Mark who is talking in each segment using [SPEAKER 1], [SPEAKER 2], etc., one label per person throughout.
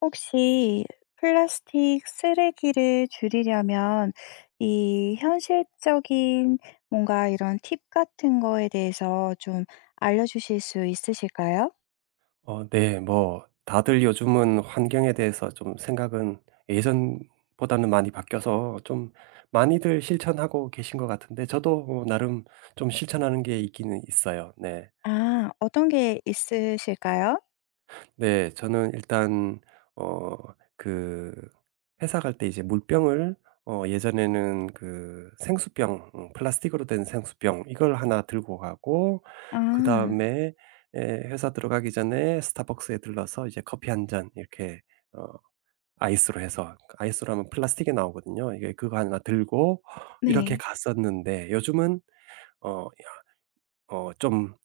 [SPEAKER 1] 혹시 플라스틱 쓰레기를 줄이려면 이 현실적인 뭔가 이런 팁 같은 거에 대해서 좀 알려 주실 수 있으실까요?
[SPEAKER 2] 어 네 뭐 다들 요즘은 환경에 대해서 좀 생각은 예전보다는 많이 바뀌어서 좀 많이들 실천하고 계신 것 같은데 저도 어 나름 좀 실천하는 게 있기는 있어요 네.
[SPEAKER 1] 아 어떤 게 있으실까요?
[SPEAKER 2] 네. 저는 일단 어 그 회사 갈 때 이제 물병을 어 예전에는 그 생수병 응 플라스틱으로 된 생수병 이걸 1 들고 가고 그
[SPEAKER 1] 아.
[SPEAKER 2] 다음에 예 회사 들어가기 전에 스타벅스에 들러서 이제 커피 1 잔 이렇게 어 아이스로 해서 아이스로 하면 플라스틱이 나오거든요 이게. 그거 1 들고 이렇게
[SPEAKER 1] 네.
[SPEAKER 2] 갔었는데 요즘은 어 이런 어 좀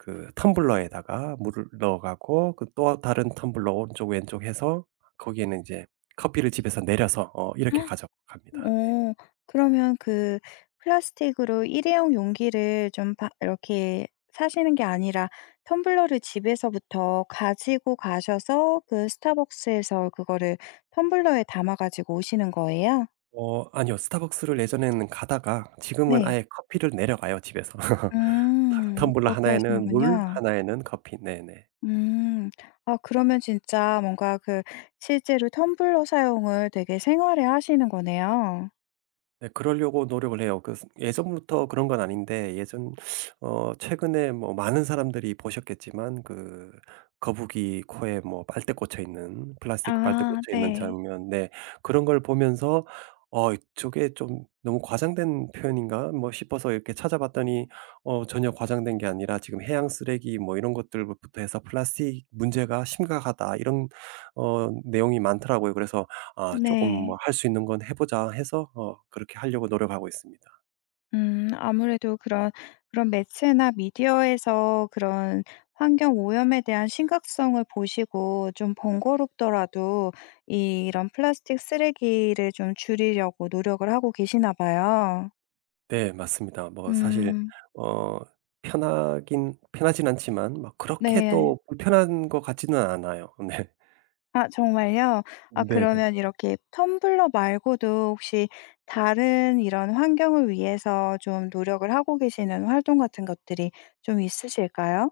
[SPEAKER 2] 그 텀블러에다가 물을 넣어 가고 그 또 어 다른 텀블러 오른쪽 왼쪽 해서 거기에는 인제 커피를 집에서 내려서 어 이렇게 가져갑니다 네.
[SPEAKER 1] 어. 그러면 그 플라스틱으로 일회용 용기를 좀 바 이렇게 사시는 게 아니라 텀블러를 집에서부터 가지고 가셔서 그 스타벅스에서 그거를 텀블러에 담아 가지고 오시는 거예요?
[SPEAKER 2] 어 아니요. 스타벅스를 예전에는 가다가 지금은
[SPEAKER 1] 네.
[SPEAKER 2] 아예 커피를 내려가요 집에서.
[SPEAKER 1] 음
[SPEAKER 2] 텀블러
[SPEAKER 1] 그렇게
[SPEAKER 2] 1 에는 물,
[SPEAKER 1] 하시는군요.
[SPEAKER 2] 1 에는 커피 네네.
[SPEAKER 1] 음. 어 그러면 진짜 뭔가 그 실제로 텀블러 사용을 되게 생활화 하시는 거네요.
[SPEAKER 2] 네 그러려고 노력을 해요. 그 예전부터 그런 건 아닌데 예전 어 최근에 어 많은 사람들이 보셨겠지만 그 거북이 코에 뭐 빨대 꽂혀 있는 플라스틱 빨대
[SPEAKER 1] 아
[SPEAKER 2] 꽂혀 있는
[SPEAKER 1] 네.
[SPEAKER 2] 장면 네 그런 걸 보면서 어 '저게 좀 너무 과장된 표현인가?' 뭐 싶어서 이렇게 찾아봤더니 어 전혀 과장된 게 아니라 지금 해양 쓰레기 뭐 이런 것들부터 해서 "플라스틱 문제가 심각하다." 이런 어 내용이 많더라고요. 그래서 아 조금
[SPEAKER 1] 네.
[SPEAKER 2] 뭐 '할 수 있는 건 해 보자.' 해서 어 그렇게 하려고 노력하고 있습니다.
[SPEAKER 1] 음. 아무래도 그런, 그런 매체나 미디어에서 그런 환경 오염에 대한 심각성을 보시고 좀 번거롭더라도 이 이런 플라스틱 쓰레기를 좀 줄이려고 노력을 하고 계시나 봐요.
[SPEAKER 2] 네 맞습니다. 뭐 사실
[SPEAKER 1] 음.
[SPEAKER 2] 어 편하긴 편하진 않지만 뭐 그렇게
[SPEAKER 1] 네.
[SPEAKER 2] 또 불편한 것 같지는 않아요 네.
[SPEAKER 1] 아 정말요? 아
[SPEAKER 2] 네네.
[SPEAKER 1] 그러면 이렇게 텀블러 말고도 혹시 다른 이런 환경을 위해서 좀 노력을 하고 계시는 활동 같은 것들이 좀 있으실까요?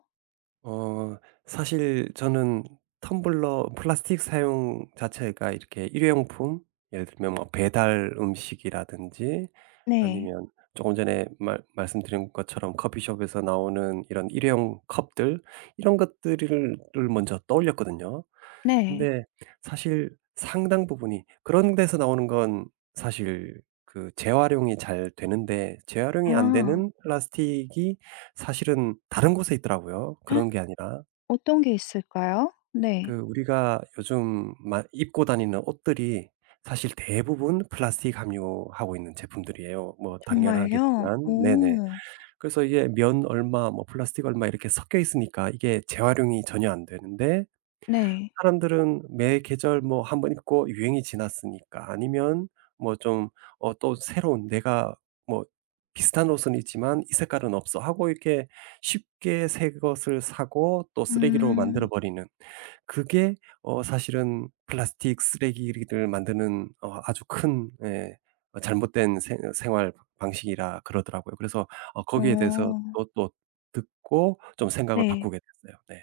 [SPEAKER 2] 어. 사실 저는 텀블러 플라스틱 사용 자체가 이렇게 일회용품 예를 들면 뭐 배달 음식이라든지
[SPEAKER 1] 네.
[SPEAKER 2] 아니면 쪼금 전에 말 말씀드린 것처럼 커피숍에서 나오는 이런 일회용 컵들 이런 것들을 을 먼저 떠올렸거든요.
[SPEAKER 1] 네.
[SPEAKER 2] 근데 사실 상당 부분이 그런 데서 나오는 건 사실 그 재활용이 잘 되는데 재활용이 안
[SPEAKER 1] 아.
[SPEAKER 2] 되는 플라스틱이 사실은 다른 곳에 있더라고요 그런 게 아니라.
[SPEAKER 1] 어떤 게 있을까요? 네.
[SPEAKER 2] 그 우리가 요즘 만 입고 다니는 옷들이 사실 대부분 플라스틱 함유하고 있는 제품들이에요 뭐
[SPEAKER 1] 정말요?
[SPEAKER 2] 당연하겠지만. 네네.
[SPEAKER 1] 오.
[SPEAKER 2] 그래서 이게 면 얼마 뭐 플라스틱 얼마 이렇게 섞여 있으니까 이게 재활용이 전혀 안 되는데
[SPEAKER 1] 네.
[SPEAKER 2] 사람들은 매 계절 뭐 1 번 입고 '유행이 지났으니까.' 아니면 뭐 좀 어 또 새로운 '내가 뭐 비슷한 옷은 있지만 이 색깔은 없어.'하고 이렇게 쉽게 새것을 사고 또 쓰레기로 만들어
[SPEAKER 1] 음.
[SPEAKER 2] 버리는 그게 어 사실은 플라스틱 쓰레기를 만드는 어 아주 큰 예 어 잘못된 생 생활 방식이라 그러더라고요. 그래서 어 거기에 대해서
[SPEAKER 1] 어.
[SPEAKER 2] 또 또 듣고 좀 생각을
[SPEAKER 1] 네.
[SPEAKER 2] 바꾸게 됐어요. 네.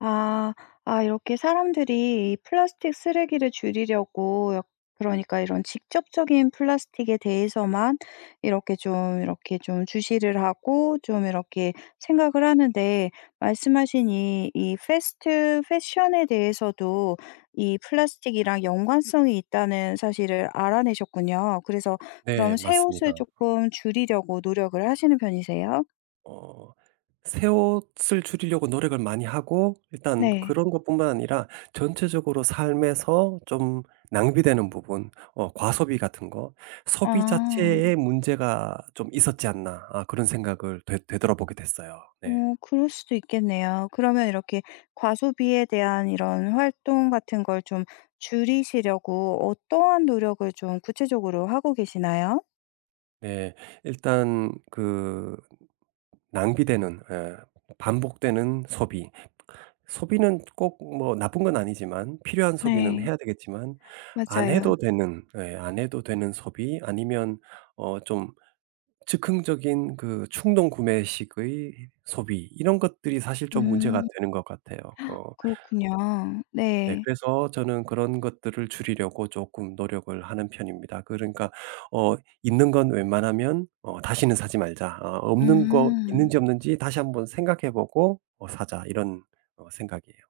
[SPEAKER 1] 아. 아 이렇게 사람들이 이 플라스틱 쓰레기를 줄이려고 여 그러니까 이런 직접적인 플라스틱에 대해서만 이렇게 좀 이렇게 좀 주시를 하고 좀 이렇게 생각을 하는데 말씀하신 이 이 패스트 패션에 대해서도 이 플라스틱이랑 연관성이 있다는 사실을 알아내셨군요. 그래서 그런
[SPEAKER 2] 네
[SPEAKER 1] 새 옷을
[SPEAKER 2] 맞습니다.
[SPEAKER 1] 쪼끔 줄이려고 노력을 하시는 편이세요?
[SPEAKER 2] 어. 새 옷을 줄이려고 노력을 많이 하고 일단
[SPEAKER 1] 네.
[SPEAKER 2] 그런 것뿐만 아니라 전체적으로 삶에서 좀 낭비되는 부분 어 과소비 같은 거 '소비 자체에
[SPEAKER 1] 아.
[SPEAKER 2] 문제가 좀 있었지 않나?' 어 그런 생각을 되 되돌아보게 됐어요 네.
[SPEAKER 1] 어 그럴 수도 있겠네요. 그러면 이렇게 과소비에 대한 이런 활동 같은 걸 좀 줄이시려고 어떠한 노력을 좀 구체적으로 하고 계시나요?
[SPEAKER 2] 네. 일단 그 낭비되는 예 반복되는 소비. 소비는 꼭 뭐 나쁜 건 아니지만 필요한 소비는
[SPEAKER 1] 네.
[SPEAKER 2] 해야 되겠지만 안
[SPEAKER 1] 맞아요.
[SPEAKER 2] 해도 되는 예 안 해도 되는 소비 아니면 어 좀 즉흥적인 그 충동 구매식의 소비 이런 것들이 사실
[SPEAKER 1] 음.
[SPEAKER 2] 좀 문제가 되는 것 같아요. 어.
[SPEAKER 1] 그렇군요.
[SPEAKER 2] 네
[SPEAKER 1] 네.
[SPEAKER 2] 그래서 저는 그런 것들을 줄이려고 쪼금 노력을 하는 편입니다. 그러니까 어 '있는 건 웬만하면 어 다시는 사지 말자. 어 없는 거
[SPEAKER 1] 음.
[SPEAKER 2] 있는지 없는지 다시 한번 생각해 보고 어 사자.' 이런 어 생각이에요.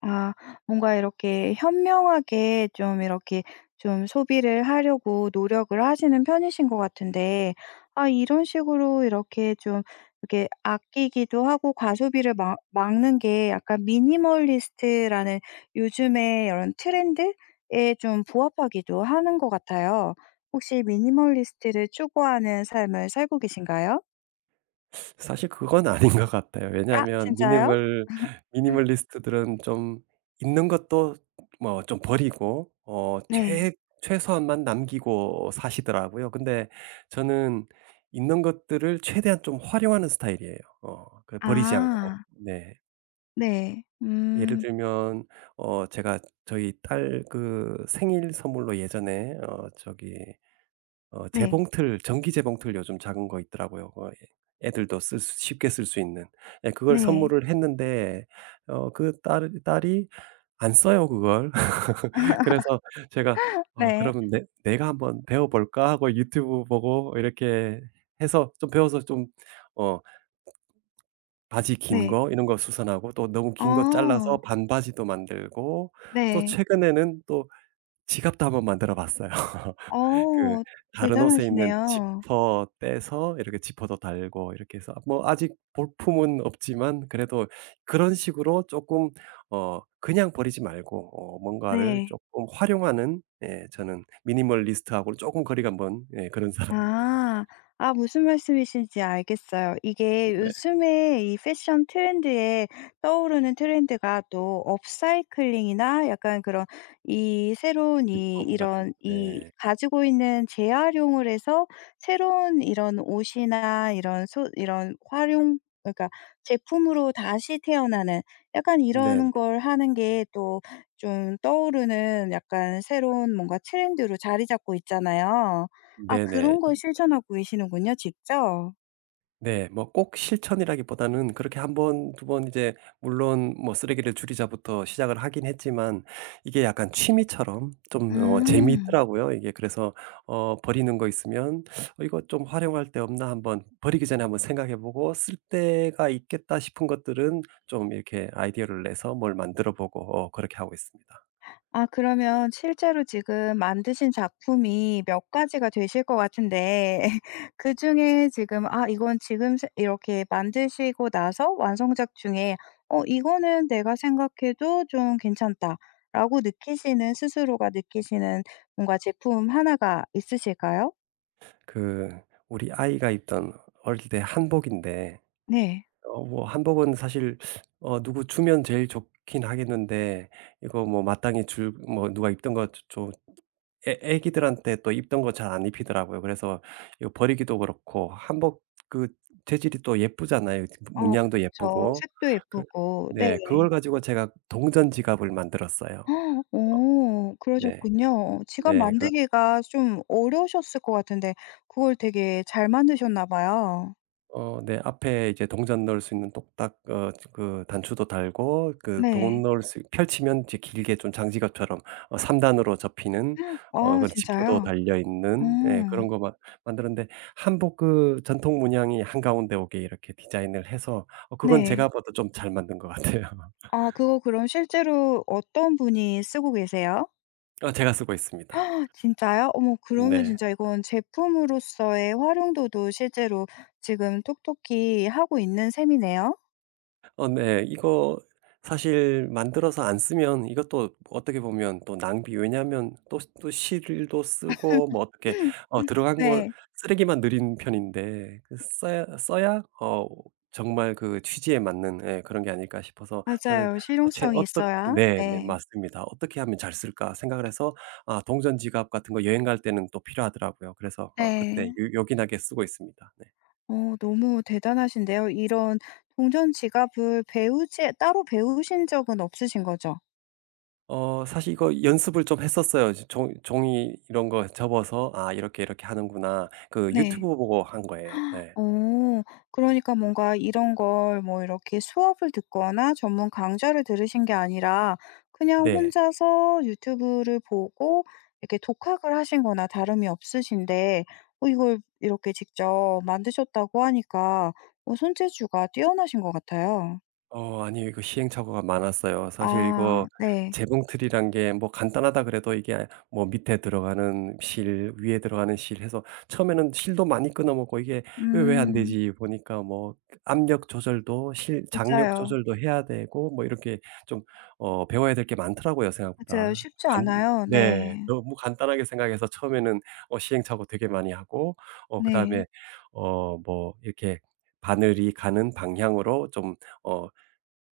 [SPEAKER 1] 아 뭔가 이렇게 현명하게 좀 이렇게 좀 소비를 하려고 노력을 하시는 편이신 것 같은데 아 이런 식으로 이렇게 좀 이렇게 아끼기도 하고 과소비를 막 막는 게 약간 미니멀리스트라는 요즘에 요런 트렌드에 좀 부합하기도 하는 것 같아요. 혹시 미니멀리스트를 추구하는 삶을 살고 계신가요?
[SPEAKER 2] 사실 그건 아닌 것 같아요
[SPEAKER 1] 아
[SPEAKER 2] 왜냐하면
[SPEAKER 1] 진짜요?
[SPEAKER 2] 미니멀 미니멀리스트들은 좀 있는 것도 뭐 좀 버리고 어
[SPEAKER 1] 네.
[SPEAKER 2] 최 최소한만 남기고 사시더라고요. 근데 저는 있는 것들을 최대한 좀 활용하는 스타일이에요. 어 그 버리지 않고
[SPEAKER 1] 아.
[SPEAKER 2] 네.
[SPEAKER 1] 네.
[SPEAKER 2] 예를
[SPEAKER 1] 음.
[SPEAKER 2] 들면 어 제가 저희 딸 그 생일 선물로 예전에 어 저기 어
[SPEAKER 1] 네.
[SPEAKER 2] 재봉틀 전기 재봉틀 요즘 작은 거 있더라고요 그거 애 애들도 쓸 스 쉽게 쓸 수 있는. 네 그걸
[SPEAKER 1] 네.
[SPEAKER 2] 선물을 했는데 어 그 딸 딸이 안 써요 그걸. 그래서 제가 어
[SPEAKER 1] 네.
[SPEAKER 2] 그러면 '내 내가 한번 배워볼까?' 하고 유튜브 보고 이렇게 해서 좀 배워서 좀 어 바지 긴
[SPEAKER 1] 네.
[SPEAKER 2] 거 이런 거 수선하고 또 너무 긴 거
[SPEAKER 1] 아.
[SPEAKER 2] 잘라서 반바지도 만들고 또
[SPEAKER 1] 네.
[SPEAKER 2] 최근에는 또 지갑도 한번 만들어 봤어요. 그
[SPEAKER 1] 어
[SPEAKER 2] 다른 옷에 있는
[SPEAKER 1] 대단하시네요.
[SPEAKER 2] 지퍼 떼서 이렇게 지퍼도 달고 이렇게 해서 뭐 아직 볼품은 없지만 그래도 그런 식으로 쪼끔 어 그냥 버리지 말고 어 뭔가를
[SPEAKER 1] 네.
[SPEAKER 2] 쪼끔 활용하는 네 저는 미니멀리스트하곤 쪼금 거리가 먼 예 그런 사람입니다.
[SPEAKER 1] 아. 아 무슨 말씀이신지 알겠어요. 이게
[SPEAKER 2] 네.
[SPEAKER 1] 요즘에 이 패션 트렌드에 떠오르는 트렌드가 또 업사이클링이나 약간 그런 이 새로운 이
[SPEAKER 2] 리폼같은.
[SPEAKER 1] 이런 이
[SPEAKER 2] 네.
[SPEAKER 1] 가지고 있는 재활용을 해서 새로운 이런 옷이나 이런 소 이런 활용 그러니까 제품으로 다시 태어나는 약간 이런
[SPEAKER 2] 네네.
[SPEAKER 1] 걸 하는 게 또 좀 떠오르는 약간 새로운 뭔가 트렌드로 자리 잡고 있잖아요. 아
[SPEAKER 2] 네네.
[SPEAKER 1] 그런 걸
[SPEAKER 2] 이
[SPEAKER 1] 실천하고 계시는군요 직접.
[SPEAKER 2] 네. 뭐 꼭 실천이라기보다는 그렇게 1 번, 2 번 인제 물론 뭐 쓰레기를 줄이자부터 시작을 하긴 했지만 이게 약간 취미처럼 좀 어
[SPEAKER 1] 음.
[SPEAKER 2] 재밌더라고요. 이게 그래서 어 버리는 거 있으면 '어 이거 좀 활용할 데 없나?' 한번 버리기 전에 한번 생각해 보고 '쓸 데가 있겠다.' 싶은 것들은 좀 이렇게 아이디어를 내서 뭘 만들어 보고 어 그렇게 하고 있습니다.
[SPEAKER 1] 아 그러면 실제로 지금 만드신 작품이 몇 가지가 되실 것 같은데 예. 그중에 지금 아 이건 지금 최 이렇게 만드시고 나서 완성작 중에 어 '이거는 내가 생각해도 좀 괜찮다.'라고 느끼시는 스스로가 느끼시는 뭔가 제품 1 가 있으실까요?
[SPEAKER 2] 그 우리 아이가 입던 어릴 때 한복인데
[SPEAKER 1] 네.
[SPEAKER 2] 어 뭐 한복은 사실 어 누구 주면 제일 좋긴 하겠는데 이거 뭐 마땅히 줄 뭐 누가 입던 것 주 좀 애 애기들한테 또 입던 것 잘 안 입히더라고요. 그래서 이거 버리기도 그렇고 한복 그 재질이 또 예쁘잖아요? 이 뜨 그
[SPEAKER 1] 어
[SPEAKER 2] 문양도
[SPEAKER 1] 그쵸.
[SPEAKER 2] 예쁘고.
[SPEAKER 1] 색도
[SPEAKER 2] 그
[SPEAKER 1] 예쁘고. 네.
[SPEAKER 2] 네 그걸 가지고 제가 동전 지갑을 만들었어요. 어.
[SPEAKER 1] 어.
[SPEAKER 2] 네.
[SPEAKER 1] 그러셨군요. 어 지갑
[SPEAKER 2] 네 그러
[SPEAKER 1] 만들기가 좀 어려우셨을 것 같은데 그걸 되게 잘 만드셨나 봐요.
[SPEAKER 2] 어 네 앞에 이렇게 동전 넣을 수 있는 똑딱 어 그 단추도 달고 그 돈
[SPEAKER 1] 네.
[SPEAKER 2] 넣을 수 있 펼치면 이제 길게 좀 장지갑처럼 어 3 단으로 접히는 어
[SPEAKER 1] 아
[SPEAKER 2] 그런 지퍼도
[SPEAKER 1] 진짜요?
[SPEAKER 2] 달려
[SPEAKER 1] 어.
[SPEAKER 2] 있는 예 그런 것 막 만들었는데 한복 그 전통 문양이 한가운데 오게 이렇게 디자인을 해서 어 그건
[SPEAKER 1] 네.
[SPEAKER 2] 제가 봐도 좀 잘 만든 것 같아요.
[SPEAKER 1] 아 그거 그럼 실제로 어떤 분이 쓰고 계세요?
[SPEAKER 2] 어 제가 쓰고 있습니다.
[SPEAKER 1] 진짜요? 어머 그러면
[SPEAKER 2] 네.
[SPEAKER 1] 진짜 이건 제품으로써의 활용도도 실제로 지금 톡톡히 하고 있는 셈이네요?
[SPEAKER 2] 어 네. 이거 사실 만들어서 안 쓰면 이것도 어떻게 보면 또 낭비 왜냐하면 또 시 또 실도 쓰고 뭐 어떻게 어 들어간 걸
[SPEAKER 1] 네.
[SPEAKER 2] 쓰레기만 늘인 편인데 그 써야 어 써야 어 정말 그 취지에 맞는 예 그런 게 아닐까 싶어서 저는
[SPEAKER 1] 맞아요.
[SPEAKER 2] 어 최근
[SPEAKER 1] 실용성이
[SPEAKER 2] 어떻
[SPEAKER 1] 있어야
[SPEAKER 2] 네 네
[SPEAKER 1] 네.
[SPEAKER 2] 맞습니다. '어떻게 하면 잘 쓸까?' 생각을 해서 아 동전 지갑 같은 거 여행 갈 때는 또 필요하더라고요. 그래서 어 그때
[SPEAKER 1] 예.
[SPEAKER 2] 요 요긴하게 쓰고 있습니다. 네.
[SPEAKER 1] 어 너무 대단하신데요. 이런 동전지갑을 배우지 따로 배우신 적은 없으신 거죠?
[SPEAKER 2] 어 사실 이거 연습을 좀 했었어요. 이제 종 종이 이런 거 접어서 '아 이렇게 이렇게 하는구나.' 그
[SPEAKER 1] 네.
[SPEAKER 2] 유튜브 보고 한 거예요. 예.
[SPEAKER 1] 어 그러니까 뭔가 이런 걸 뭐 이렇게 수업을 듣거나 전문 강좌를 들으신 게 아니라 그냥
[SPEAKER 2] 네.
[SPEAKER 1] 혼자서 유튜브를 보고 이렇게 독학을 하신 거나 다름이 없으신데 어 이걸 이렇게 직접 만드셨다고 하니까 어 손재주가 뛰어나신 것 같아요.
[SPEAKER 2] 어 아니에요. 그 시행착오가 많았어요. 사실 이거
[SPEAKER 1] 아 네.
[SPEAKER 2] 재봉틀이란 게 뭐 간단하다 그래도 이게 뭐 밑에 들어가는 실, 위에 들어가는 실 해서 처음에는 실도 많이 끊어 먹고 '이게 왜 왜 안
[SPEAKER 1] 음.
[SPEAKER 2] 되지?' 보니까 뭐 압력 조절도 실 장력
[SPEAKER 1] 맞아요.
[SPEAKER 2] 조절도 해야 되고 뭐 이렇게 좀 어 배워야 될 게 많더라고요,
[SPEAKER 1] 맞아요.
[SPEAKER 2] 생각보다.
[SPEAKER 1] 쉽지
[SPEAKER 2] 간
[SPEAKER 1] 않아요.
[SPEAKER 2] 네
[SPEAKER 1] 네.
[SPEAKER 2] 너무 간단하게 생각해서 처음에는 어 시행착오 되게 많이 하고 어 그다음에
[SPEAKER 1] 네.
[SPEAKER 2] 어 뭐 이렇게 바늘이 가는 방향으로 좀 어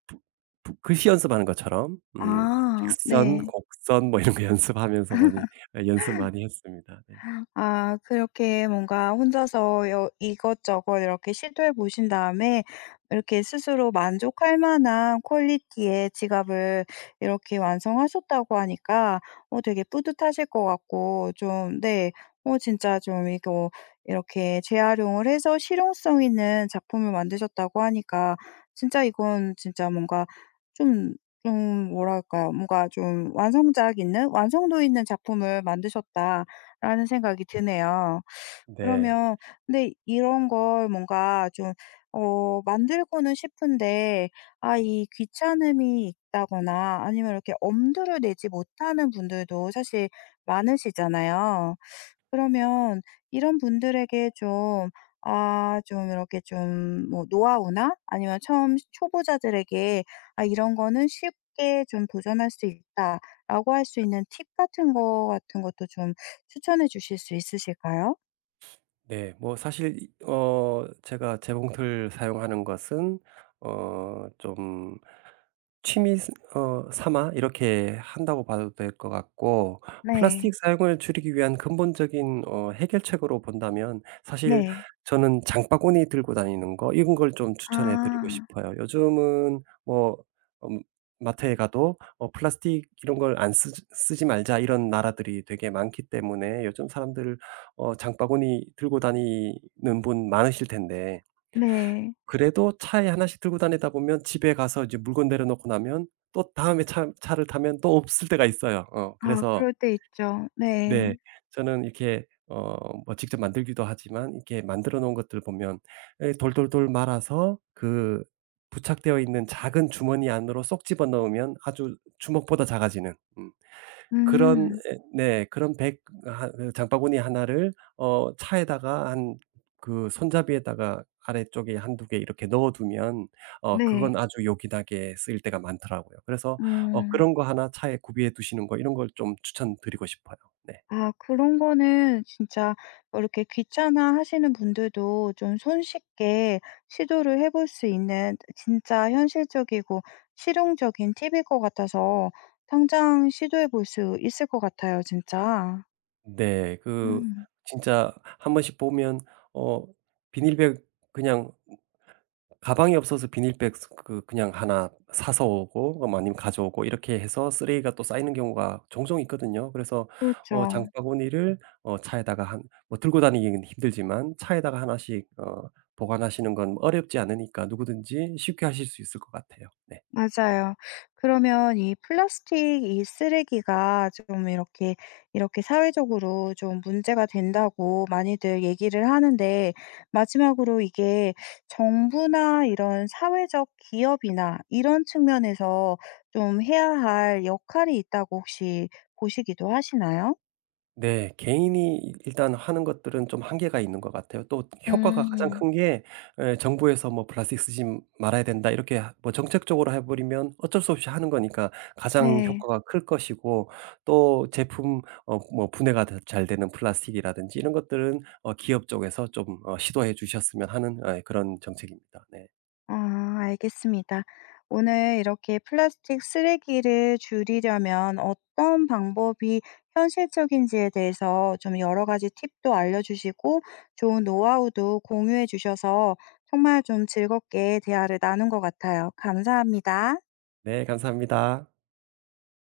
[SPEAKER 2] 붓 붓 글씨 연습하는 것처럼 음
[SPEAKER 1] 아
[SPEAKER 2] 직선,
[SPEAKER 1] 네.
[SPEAKER 2] 곡선 뭐 이런 거 연습하면서 많이 연습 많이 했습니다. 네.
[SPEAKER 1] 아 그렇게 뭔가 혼자서 여 이것저것 이렇게 시도해 보신 다음에 이렇게 스스로 만족할 만한 퀄리티의 지갑을 이렇게 완성하셨다고 하니까 어 되게 뿌듯하실 것 같고 좀 네 어 진짜 좀 이거 이렇게 재활용을 해서 실용성 있는 작품을 만드셨다고 하니까 진짜 이건 진짜 뭔가 좀 좀 뭐랄까요. 뭔가 좀 완성작 있는 '완성도 있는 작품을 만드셨다.'라는 생각이 드네요.
[SPEAKER 2] 네.
[SPEAKER 1] 그러면 근데 이런 걸 뭔가 좀 어 만들고는 싶은데 아 이 귀찮음이 있다거나 아니면 이렇게 엄두를 내지 못하는 분들도 사실 많으시잖아요. 그러면 이런 분들에게 좀 아 좀 이렇게 좀 뭐 노하우나 아니면 처음 시 초보자들에게 '아 이런 거는 쉽게 좀 도전할 수 있다.'라고 할 수 있는 팁 같은 거 같은 것도 좀 추천해 주실 수 있으실까요?
[SPEAKER 2] 네. 뭐 사실 이 어 제가 재봉틀 사용하는 것은 어 좀 취미 스 어 삼아 이렇게 한다고 봐도 될 것 같고. 플라스틱
[SPEAKER 1] 네.
[SPEAKER 2] 사용을 줄이기 위한 근본적인 어 해결책으로 본다면 사실
[SPEAKER 1] 네.
[SPEAKER 2] 저는 장바구니 들고 다니는 거 이런 걸 좀 추천해 드리고
[SPEAKER 1] 아.
[SPEAKER 2] 싶어요. 요즘은 뭐 음 마트에 가도 어 플라스틱 이런 걸 안 쓰지 "쓰지 말자." 이런 나라들이 되게 많기 때문에 요즘 사람들 어 장바구니 들고 다니는 분 많으실 텐데
[SPEAKER 1] 네.
[SPEAKER 2] 그래도 차에 1 씩 들고 다니다 보면 집에 가서 이제 물건 내려 놓고 나면 또 다음에 차 차를 타면 또 없을 때가 있어요. 어
[SPEAKER 1] 아
[SPEAKER 2] 그래서
[SPEAKER 1] 그럴 때 있죠.
[SPEAKER 2] 네.
[SPEAKER 1] 네.
[SPEAKER 2] 저는 이렇게 어 뭐 직접 만들기도 하지만 이렇게 만들어 놓은 것들 보면 예 돌돌돌 말아서 그 부착되어 있는 작은 주머니 안으로 쏙 집어 넣으면 아주 주먹보다 작아지는 음 그런
[SPEAKER 1] 음.
[SPEAKER 2] 예 네 그런 bag 한 이 장바구니 1 를 어 차에다가 한 그 손잡이에다가 아래쪽에 1-2 개 이렇게 넣어 두면 어 그건
[SPEAKER 1] 네.
[SPEAKER 2] 아주 요긴하게 쓰일 때가 많더라고요. 그래서 어
[SPEAKER 1] 음.
[SPEAKER 2] 그런 거 1 차에 구비해 두시는 거 이런 걸 좀 추천드리고 싶어요. 네.
[SPEAKER 1] 아. 그런 거는 진짜 어 이렇게 귀찮아하시는 분들도 좀 손쉽게 시도를 해 볼 수 있는 트 진짜 현실적이고 실용적인 팁일 것 같아서 당장 시도해 볼 수 있을 것 같아요 진짜.
[SPEAKER 2] 네. 그
[SPEAKER 1] 음.
[SPEAKER 2] 진짜 한번씩 보면 어 비닐백 그냥 으 가방이 없어서 비닐백 스 그 그냥 1 사서 오고 아 아니면 가져오고 이렇게 해서 쓰레기가 또 쌓이는 경우가 종종 있거든요. 그래서 어
[SPEAKER 1] 그렇죠.
[SPEAKER 2] 장바구니를 어 차에다가 한 뭐 들고 다니기는 힘들지만 차에다가 1 씩 어 보관하시는 건 어렵지 않으니까 누구든지 쉽게 하실 수 있을 것 같아요. 네.
[SPEAKER 1] 맞아요. 그러면 이 "플라스틱 이 쓰레기가 쪼금 이렇게, 이렇게 사회적으로 좀 문제가 된다."고 많이들 얘기를 하는데 마지막으로 이게 정부나 이런 사회적 기업이나 이런 측면에서 좀 해야 할 역할이 있다고 혹시 보시기도 하시나요?
[SPEAKER 2] 네. 개인이 일단 하는 것들은 좀 한계가 있는 것 같아요. 또 효과가 가장
[SPEAKER 1] 음.
[SPEAKER 2] 큰 게 예 정부에서 뭐 "플라스틱 쓰지 말아야 된다." 이렇게 뭐 정책적으로 해 버리면 어쩔 수 없이 하는 거니까 가장
[SPEAKER 1] 네.
[SPEAKER 2] 효과가 클 것이고 또 제품 어 뭐 분해가 다 잘되는 플라스틱이라든지 이런 것들은 어 기업 쪽에서 좀 어 시도해 주셨으면 하는 예 그런 정책입니다. 네.
[SPEAKER 1] 아. 알겠습니다. 오늘 이렇게 플라스틱 쓰레기를 줄이려면 어떤 방법이 현실적인지에 대해서 좀 여러 가지 팁도 알려 주시고 좋은 노하우도 공유해 주셔서 정말 좀 즐겁게 대화를 나눈 것 같아요. 감사합니다.
[SPEAKER 2] 네 감사합니다.